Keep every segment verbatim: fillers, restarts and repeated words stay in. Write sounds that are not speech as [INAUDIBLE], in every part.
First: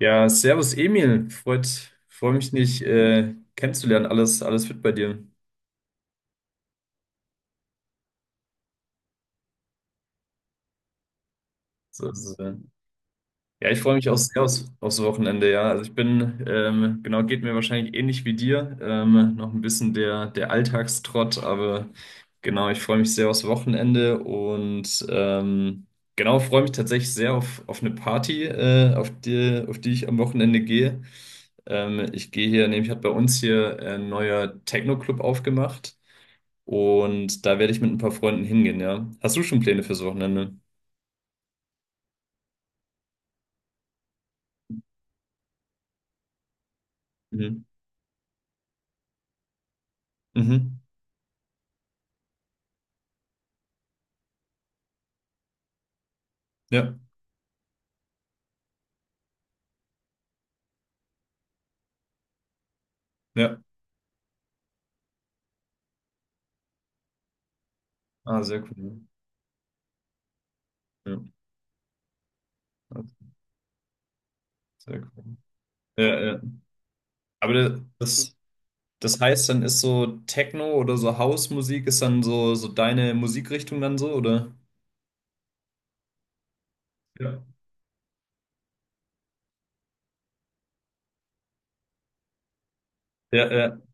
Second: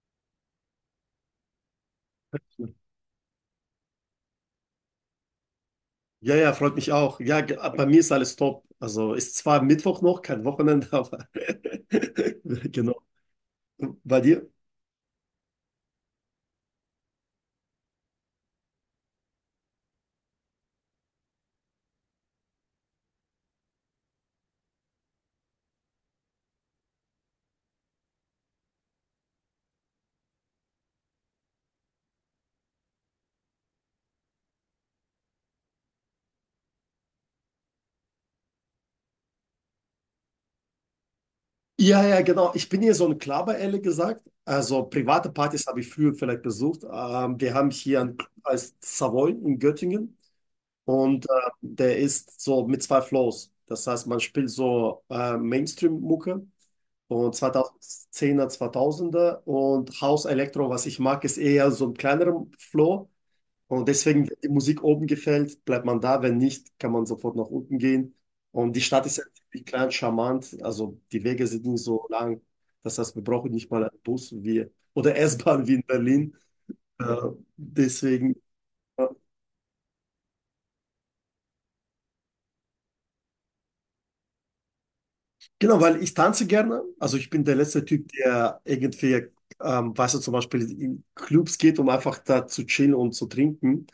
Ja, servus Emil, freut, freue mich nicht äh, kennenzulernen. Alles, alles fit bei dir? Ja, ja, freut mich auch. Ja, ge- bei mir ist alles top. Also ist zwar Mittwoch noch, kein Wochenende, aber So, so, [LAUGHS] äh, genau. ja, ich freue mich auch Bei sehr dir? aufs, aufs Wochenende, ja. Also ich bin, ähm, genau, geht mir wahrscheinlich ähnlich wie dir. Ähm, noch ein bisschen der, der Alltagstrott, aber genau, ich freue mich sehr aufs Wochenende und ähm, genau, freue mich tatsächlich sehr auf, auf eine Party, äh, auf die, auf die ich am Wochenende gehe. Ähm, ich gehe hier, nämlich hat bei uns hier ein neuer Techno-Club aufgemacht. Und da werde ich mit ein paar Freunden hingehen, ja. Hast du schon Pläne fürs Wochenende? Ja, ja, genau. Ich bin hier so ein Klaber, ehrlich gesagt. Also private Partys habe ich früher vielleicht besucht. Ähm, wir Mhm. haben hier einen Club als Savoy in Göttingen Mhm. und äh, der ist so mit zwei Flows. Das heißt, man spielt so äh, Mainstream-Mucke Ja, und zweitausendzehner, zweitausender und House Electro, was ich mag, ist eher so ein kleinerer Flow. ja. Und deswegen, wenn die Musik oben gefällt, bleibt man da. Wenn nicht, kann man sofort nach unten gehen. Ah, sehr Und die cool. Stadt ist ja ziemlich klein, charmant. Also Ja, die Wege sind nicht so lang. Das also, heißt, wir brauchen nicht mal einen Bus wie, sehr oder [LAUGHS] cool. S-Bahn wie in Ja, Berlin. ja. Äh, Aber da- das, deswegen, äh, das heißt, dann ist so Techno oder so House-Musik ist dann so, so deine Musikrichtung dann so, oder? genau, weil ich tanze gerne. Also ich Ja. bin der letzte Typ, der irgendwie, ähm, weißt du, zum Beispiel in Clubs geht, um einfach da zu chillen und zu Ja, ja. trinken.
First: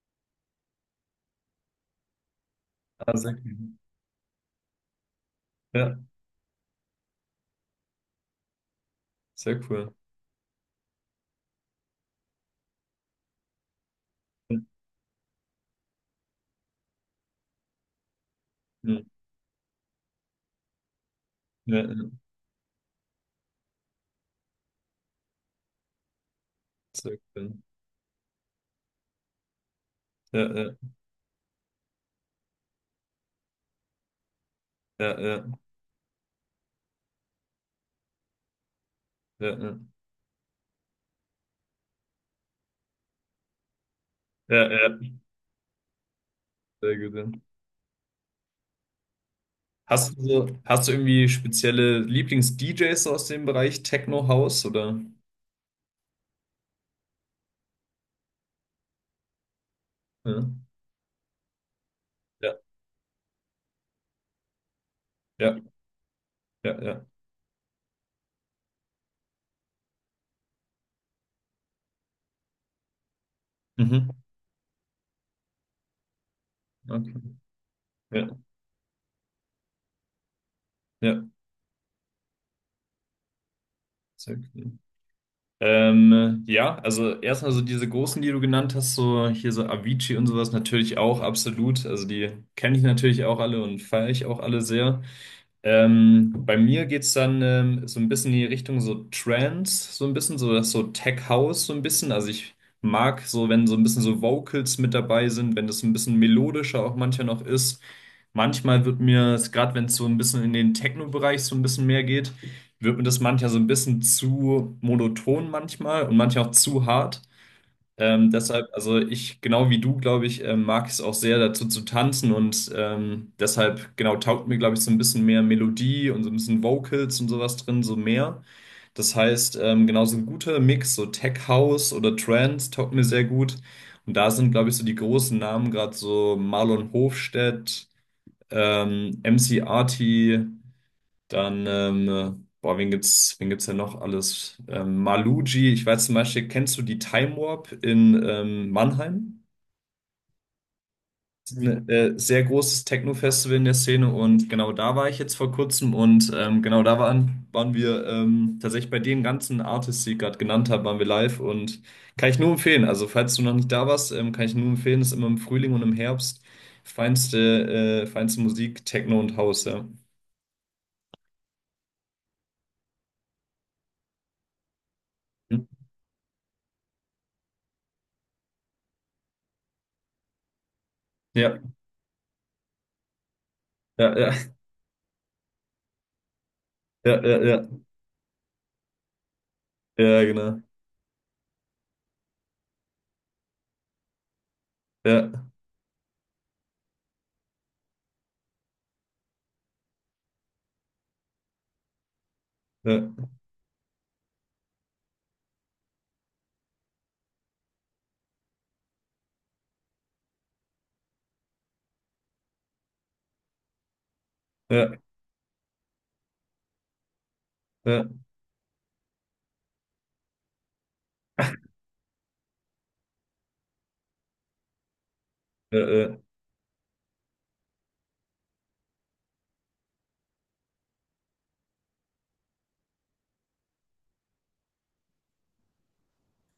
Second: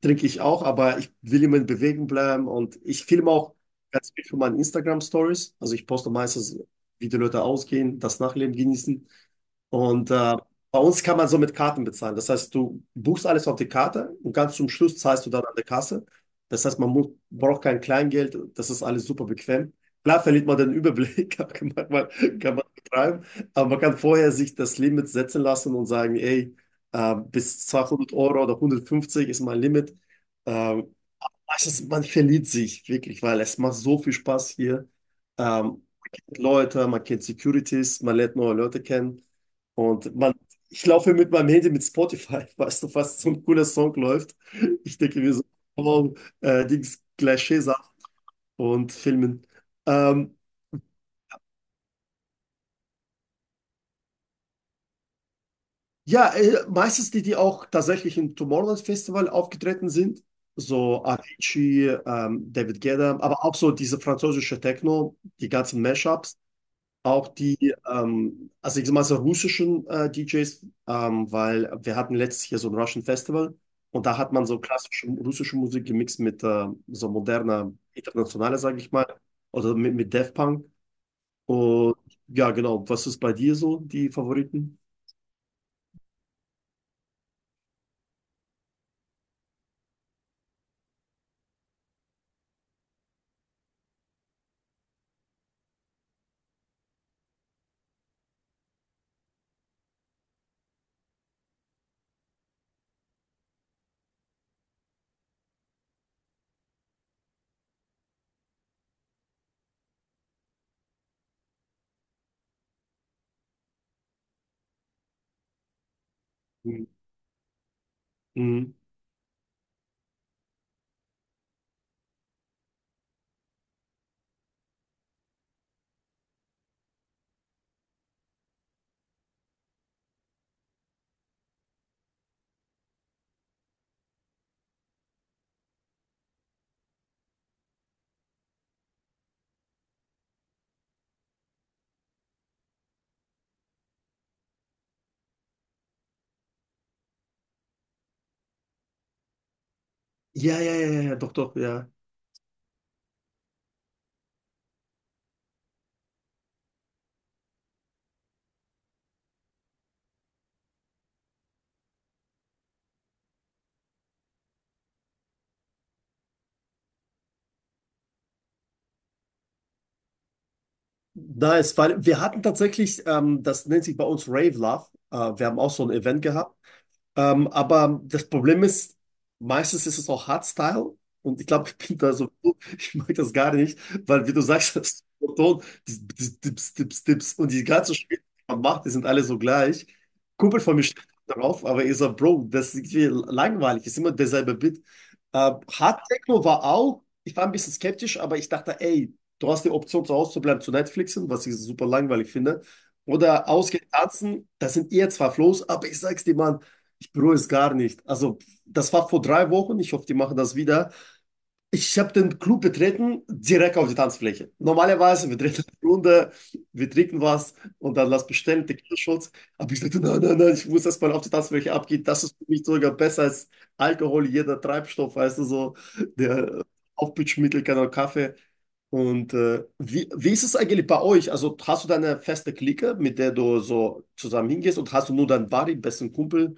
Trinke ich auch, aber ich will immer in Bewegung bleiben und ich Ah, filme sehr auch cool. ganz viel für meine Instagram-Stories. Also ich Ja, poste meistens, wie die Leute ausgehen, das Nachleben genießen. sehr cool. Und äh, bei uns kann man so mit Karten bezahlen. Das heißt, du buchst alles auf die Karte und ganz Ja, zum Schluss zahlst du dann an der Kasse. Das heißt, man muss, braucht kein Kleingeld. Das ist alles super bequem. Klar verliert man den Überblick, [LAUGHS] aber kann ja, man, ja. kann man betreiben. Aber man kann vorher sich das Limit setzen lassen und sagen, ey, äh, Sehr cool. bis zweihundert Euro oder hundertfünfzig ist mein Limit. Ja, ja, Äh, Es ist, man verliert sich wirklich, weil es macht so viel Spaß hier. ja, Ähm, ja, Man kennt Leute, man kennt Securities, man lernt neue Leute kennen. ja, ja, Und man, ich laufe mit meinem Handy mit Spotify, [LAUGHS] weißt du, was so ein cooler Song läuft. ja, ja. Ich denke mir so, wow, äh, Sehr Dings, gut, ja. gleich Schäfer und Filmen. Hast du, Ähm, so- Hast du irgendwie spezielle Lieblings-D Js aus dem Bereich Techno House oder? ja, äh, Meistens die, die auch tatsächlich im Tomorrowland Festival aufgetreten sind. Ja, So Avicii, ähm, ja, David Guetta, aber auch so diese französische Techno, die ja, ganzen Mashups. ja, ja. Auch die, ähm, also ich sag mal so russischen äh, D Js, ähm, weil wir hatten letztes Jahr so ein Russian Festival und da Mhm. hat man so klassische russische Musik gemixt mit äh, so Okay. moderner, Ja, internationaler, sage ich mal, oder mit, mit Daft Punk. ja, Und ja, genau, was ist bei dir so, die sehr cool. Favoriten? Ähm, ja, also erstmal so diese großen, die du genannt hast, so hier so Avicii und sowas natürlich auch absolut. Also die kenne ich natürlich auch alle und feiere ich auch alle sehr. Ähm, bei mir geht's dann ähm, so ein bisschen in die Richtung so Trance, so ein bisschen, so das so Tech House, so ein bisschen. Also ich mag so, wenn so ein bisschen so Vocals mit dabei sind, wenn das ein bisschen melodischer auch manchmal noch ist. Manchmal wird mir, gerade wenn es so ein bisschen in den Techno-Bereich so ein bisschen mehr geht, wird mir das manchmal so ein bisschen zu monoton manchmal und manchmal auch zu Mhm. hart. Ähm, deshalb, Mhm. also ich, genau wie du, glaube ich, ähm, mag es auch sehr dazu zu tanzen und ähm, deshalb, genau, taugt mir, glaube ich, so ein bisschen mehr Melodie und so ein bisschen Vocals und sowas drin, so mehr. Das heißt, ähm, genau so ein guter Mix, so Tech House oder Trance taugt mir sehr gut. Und da sind, glaube ich, so die großen Namen, gerade so Marlon Hofstedt, ähm, M C Arty, dann, ähm, boah, wen gibt's, wen gibt's denn noch alles? Ähm, Maluji, ich weiß zum Beispiel, kennst du die Time Warp in ähm, Mannheim? Ja, ja, ja, ja, ja, doch, Das doch, ist Nee. Ein ja. äh, sehr großes Techno-Festival in der Szene und genau da war ich jetzt vor kurzem und ähm, genau da waren, waren wir ähm, tatsächlich bei den ganzen Artists, die ich gerade genannt habe, waren wir live und kann ich nur empfehlen. Also falls du noch nicht da warst, ähm, kann ich nur empfehlen, ist immer im Frühling und im Herbst feinste, äh, feinste Musik, Techno und House, ja. Nice, weil wir hatten tatsächlich, ähm, das nennt sich bei uns Rave Love. Äh, wir haben Hm? auch so ein Event gehabt. Ähm, aber das Problem ist, meistens ist es auch Hardstyle und ich Ja, glaube, ich bin da so, [LAUGHS] ich mag das gar nicht, ja, weil wie ja, du sagst, [LAUGHS] das Ton, die- die- Dips, Dips, ja, Dips ja, und die ja. ganzen Spiele, die man macht, die sind alle so gleich. Ja, Kumpel genau. von mir steht darauf, aber ich sag, Bro, das ist irgendwie langweilig, ist immer derselbe Beat. Ja, Äh, Hard Techno war auch, ich war ein bisschen skeptisch, aber ich dachte, ey, du hast die Option, zu Hause zu bleiben, zu Netflixen, was ich super langweilig finde. ja, Oder ausgehen tanzen, das sind eher zwar Flows, aber ich sag's dir, Mann, ich bereue es gar nicht. Also, das war vor drei Wochen. Ich hoffe, die machen das wieder. Ich habe den Club betreten, direkt auf die Tanzfläche. ja, Normalerweise, wir drehen eine Runde, wir trinken was und ja, dann lass bestellen, Tequila-Shots. Aber ich dachte, nein, nein, nein, ich muss erstmal auf die Tanzfläche abgehen. Das ist für mich sogar besser als Alkohol, jeder Treibstoff, weißt du, so ja, ja. der Aufputschmittel, kein Kaffee. Und äh, wie, wie ist es eigentlich bei euch? Also hast du deine feste Clique, mit der du so zusammen hingehst und hast du nur deinen Buddy, besten Kumpel?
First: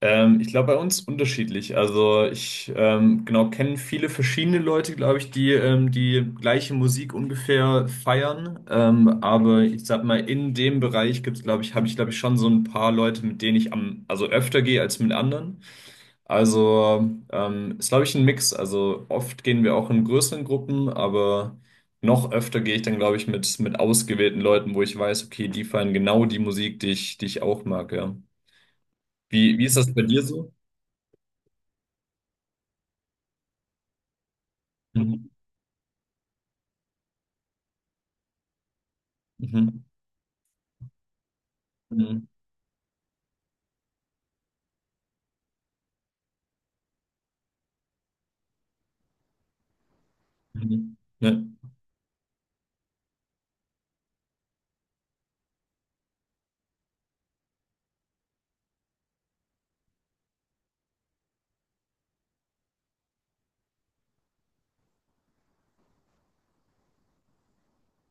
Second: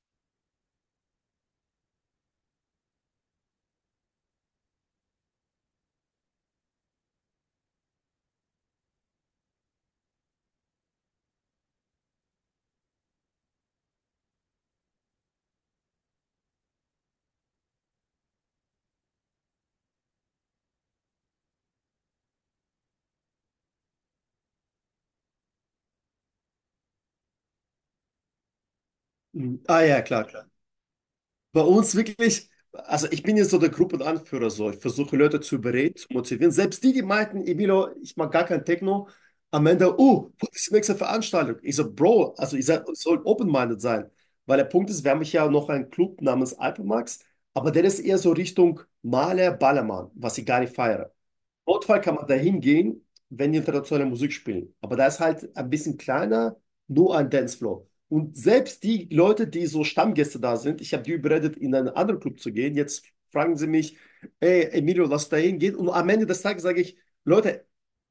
Ähm, ich glaube, bei uns unterschiedlich. Also ich ähm, genau kenne viele verschiedene Leute, glaube ich, die ähm, die gleiche Musik ungefähr feiern. Ähm, aber ich sag mal, in dem Bereich gibt's, glaube ich, habe ich, glaube ich, schon so ein paar Leute, mit denen ich am, also öfter gehe als mit anderen. Also ähm, ist, glaube ich, ein Mix. Also oft gehen wir auch in größeren Gruppen, aber noch öfter gehe ich dann, glaube ich, mit, mit ausgewählten Leuten, wo ich weiß, okay, die feiern genau die Musik, die ich, die ich auch mag, ja. Wie, Mhm. wie ist Ah das bei ja, dir klar, klar. so? Bei uns wirklich, also ich bin jetzt so der Gruppenanführer, so ich versuche Mhm. Leute zu überreden, zu motivieren. Selbst die, die meinten, Emilio, ich mag gar kein Techno, am Mhm. Ende, oh, wo ist die nächste Veranstaltung? Ich so, Mhm. Bro, also ich soll open-minded sein. Weil der Punkt ist, wir haben ja noch einen Club namens Alpemax, aber der ist eher so Richtung Maler, Ballermann, was ich gar nicht Mhm. feiere. Ja, Notfall kann man da hingehen, wenn die internationale Musik spielen. Aber da ist halt ein bisschen kleiner, nur ein Dancefloor. Und selbst die Leute, die so Stammgäste da sind, ich habe die überredet, in einen anderen Club zu gehen. Jetzt fragen sie mich, ey, Emilio, lass da hingehen. Und am Ende des Tages sage ich, Leute,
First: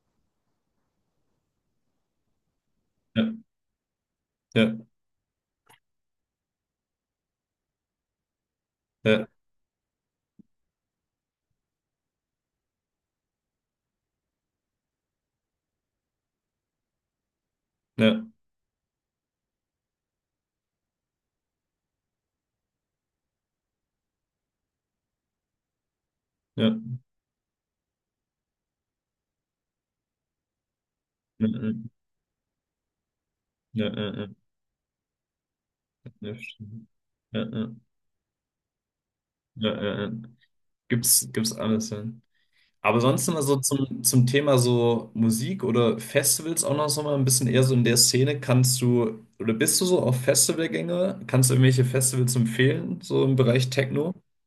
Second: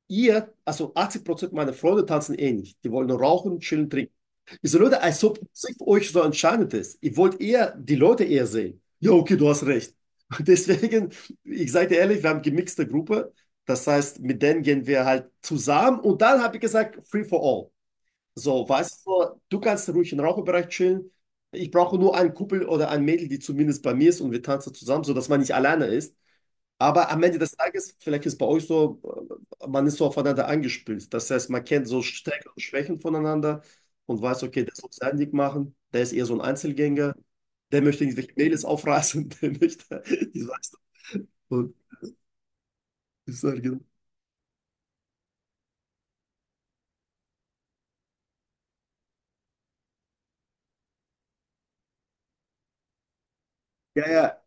ihr, also achtzig Prozent meiner Freunde tanzen eh nicht. Die wollen nur ja, rauchen, chillen, trinken. Ich so, Leute, als ob Musik für euch so entscheidend ist. Ihr wollt eher die Leute eher sehen. Ja, ja, okay, du hast recht. [LAUGHS] Und deswegen, ich sage dir ehrlich, wir haben gemixte Gruppe. Das heißt, mit denen gehen wir halt zusammen. Und dann habe ich gesagt, free for all. ja, So, weißt du, du kannst ruhig im Raucherbereich chillen. Ich brauche nur einen Kumpel oder ein Mädel, die zumindest bei mir ist und wir tanzen zusammen, sodass man nicht alleine ist. ja, ja, Aber am Ende des Tages, vielleicht ist bei euch so, äh, man ist so aufeinander angespielt. Das ja, heißt, man kennt so Stärken und Schwächen voneinander ja, ja, und ja, weiß, okay, der soll sein Ding machen, der ja, ist eher so ja, ein Einzelgänger, ja, ja, ja, der möchte irgendwelche Mädels aufreißen, [LAUGHS] der ja, ja, möchte, ja. ich weiß nicht. Gibt's, gibt's Und alles, ja. Aber sonst ich immer so sage, zum, zum Thema so Musik oder Festivals auch noch so mal ein bisschen eher so in der Szene. Kannst du oder bist du so auf Festivalgänge? Kannst du irgendwelche Festivals empfehlen, so im Bereich ja, Techno? ja.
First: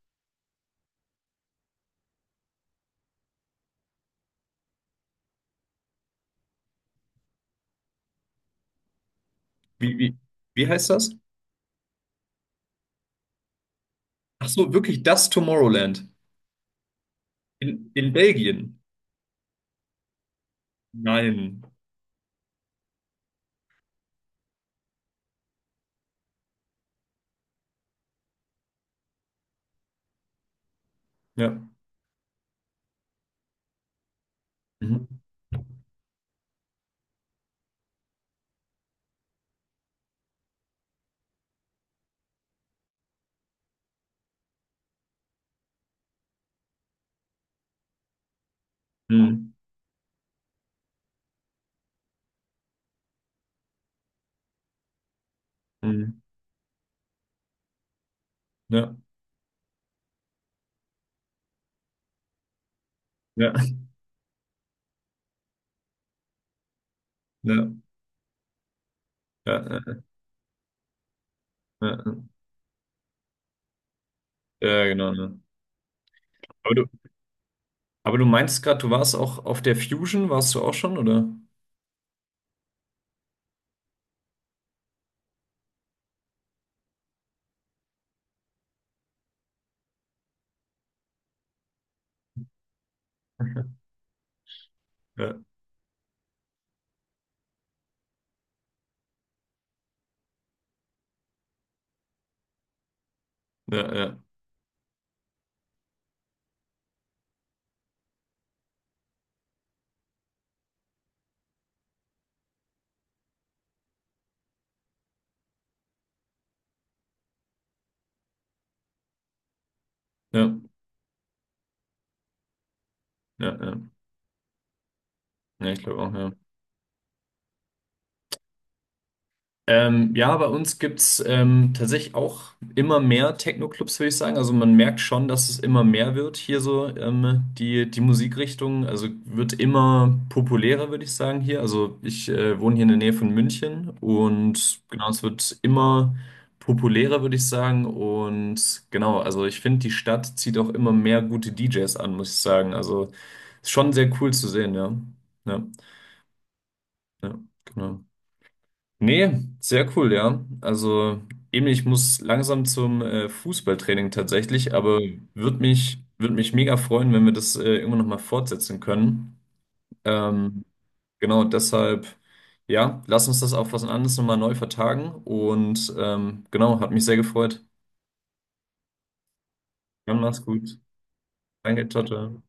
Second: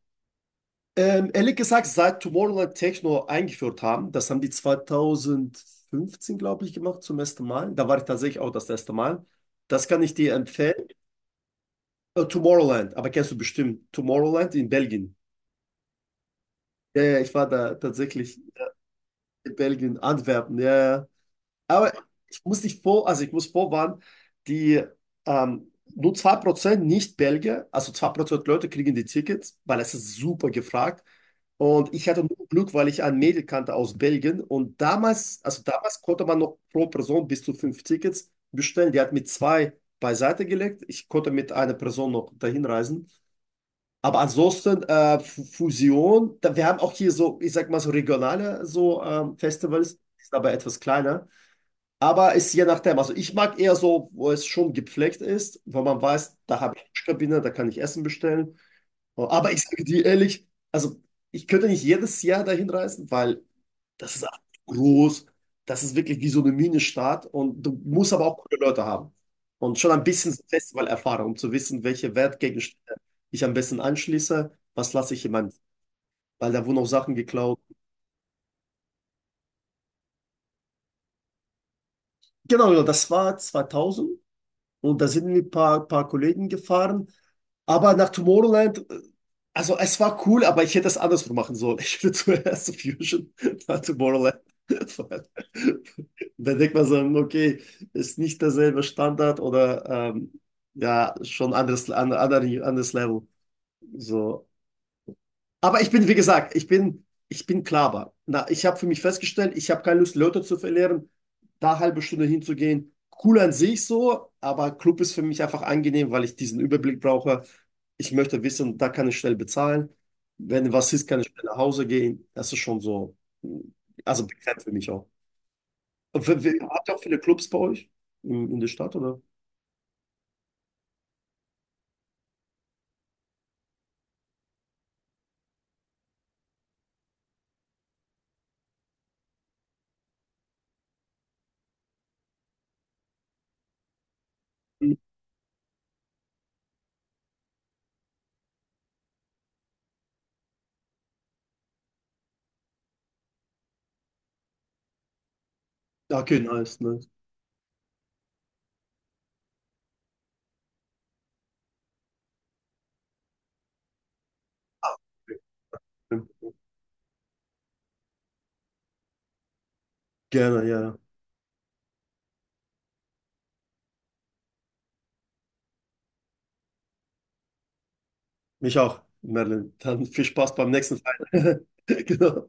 Ähm, ehrlich gesagt, seit Tomorrowland Techno eingeführt haben, das haben die zwanzig fünfzehn, glaube ich, gemacht zum ersten Mal. Da war ich tatsächlich auch das erste Mal. Das Wie, kann ich wie, dir wie empfehlen. heißt das? Äh, Tomorrowland, aber kennst du bestimmt Ach Tomorrowland in so, wirklich Belgien. das Tomorrowland Ja, ja, ich war da in, in tatsächlich Belgien? in Belgien, Antwerpen, ja, ja. Nein. Aber ich muss dich vor, also ich muss vorwarnen, die ähm, nur zwei Prozent Nicht-Belgier, also zwei Prozent Leute kriegen die Tickets, weil es ist super gefragt. Ja. Und ich hatte nur Glück, weil ich ein Mädel kannte aus Belgien. Und Mhm. damals, also damals konnte man noch pro Person bis zu fünf Tickets bestellen. Die hat mit zwei beiseite gelegt. Ich konnte mit einer Person noch dahin reisen. Aber ansonsten äh, Fu- Fusion, da, wir haben auch hier so, ich sag mal so regionale so ähm, Mhm. Festivals, die sind aber etwas kleiner. Aber ist je nachdem. Also ich mag eher so, wo es schon gepflegt ist, wo man Mhm. weiß, da habe ich Waschkabine, da kann ich Essen bestellen. Ja. Aber ich sage dir ehrlich, also ich könnte nicht jedes Jahr dahin reisen, weil Ja. das ist groß. Das ist wirklich wie so eine Minenstadt. Und Ja. du musst aber auch coole Leute haben. Und schon Ja. ein bisschen so Festivalerfahrung, um zu wissen, Ja. Ja. welche Wertgegenstände ich am besten anschließe. Ja, Was genau, lasse ich in ne. meinem, weil da Aber wurden du, auch Sachen geklaut. aber du meinst gerade, du warst auch auf der Fusion, warst du auch schon, oder? Genau, genau, das war zweitausend. Und da sind wir ein paar, paar Kollegen gefahren. Aber nach Tomorrowland, äh, also es war cool, aber ich hätte es andersrum machen sollen. Ich hätte [LAUGHS] zuerst Fusion, dann [LAUGHS] Tomorrowland. Ja, Da denkt man so, okay, ist nicht derselbe Standard oder ähm, ja, schon anderes, an- anderes, anderes Level. ja, ja. So. Aber ich bin, wie gesagt, ich bin, ich bin Klaber. Na, ich habe für mich festgestellt, ich habe keine Lust, Leute zu verlieren, da eine halbe Stunde hinzugehen. Cool an sich so, aber Club ist für mich einfach angenehm, weil ich diesen Überblick brauche. Ich möchte wissen, da kann ich schnell bezahlen. Ja, Wenn was ist, kann ich schnell nach Hause gehen. Das ist schon so, ja, ja. also bekannt für mich auch. Ja, ich glaube auch, Und ja. w- w- habt ihr auch viele Clubs bei euch in, in der Stadt, oder? Ähm, ja, bei uns gibt's ähm, tatsächlich auch immer mehr Techno-Clubs, würde ich sagen. Also man merkt schon, dass es immer mehr wird hier so, ähm, die, die Musikrichtung. Also wird immer populärer, würde ich sagen, hier. Also ich äh, wohne hier in der Nähe von München und Mhm. genau, es wird immer populärer, würde ich sagen. Und genau, also ich finde, die Stadt zieht auch immer mehr gute D Js an, muss ich sagen. Also ist schon sehr cool zu sehen, ja. Ja, Okay, nice, nice. ja, genau. Nee, sehr cool, ja. Also eben, ich muss langsam zum äh, Fußballtraining tatsächlich, aber würde mich, würd mich mega freuen, wenn wir das äh, irgendwann nochmal fortsetzen können. Ähm, Gerne, ja. genau, deshalb, ja, lass uns das auf was anderes nochmal neu vertagen und ähm, genau, hat mich sehr gefreut. Mich auch, Merlin. Dann Dann viel mach's Spaß beim gut. nächsten Fight. [LAUGHS] Danke, ciao, ciao. Genau.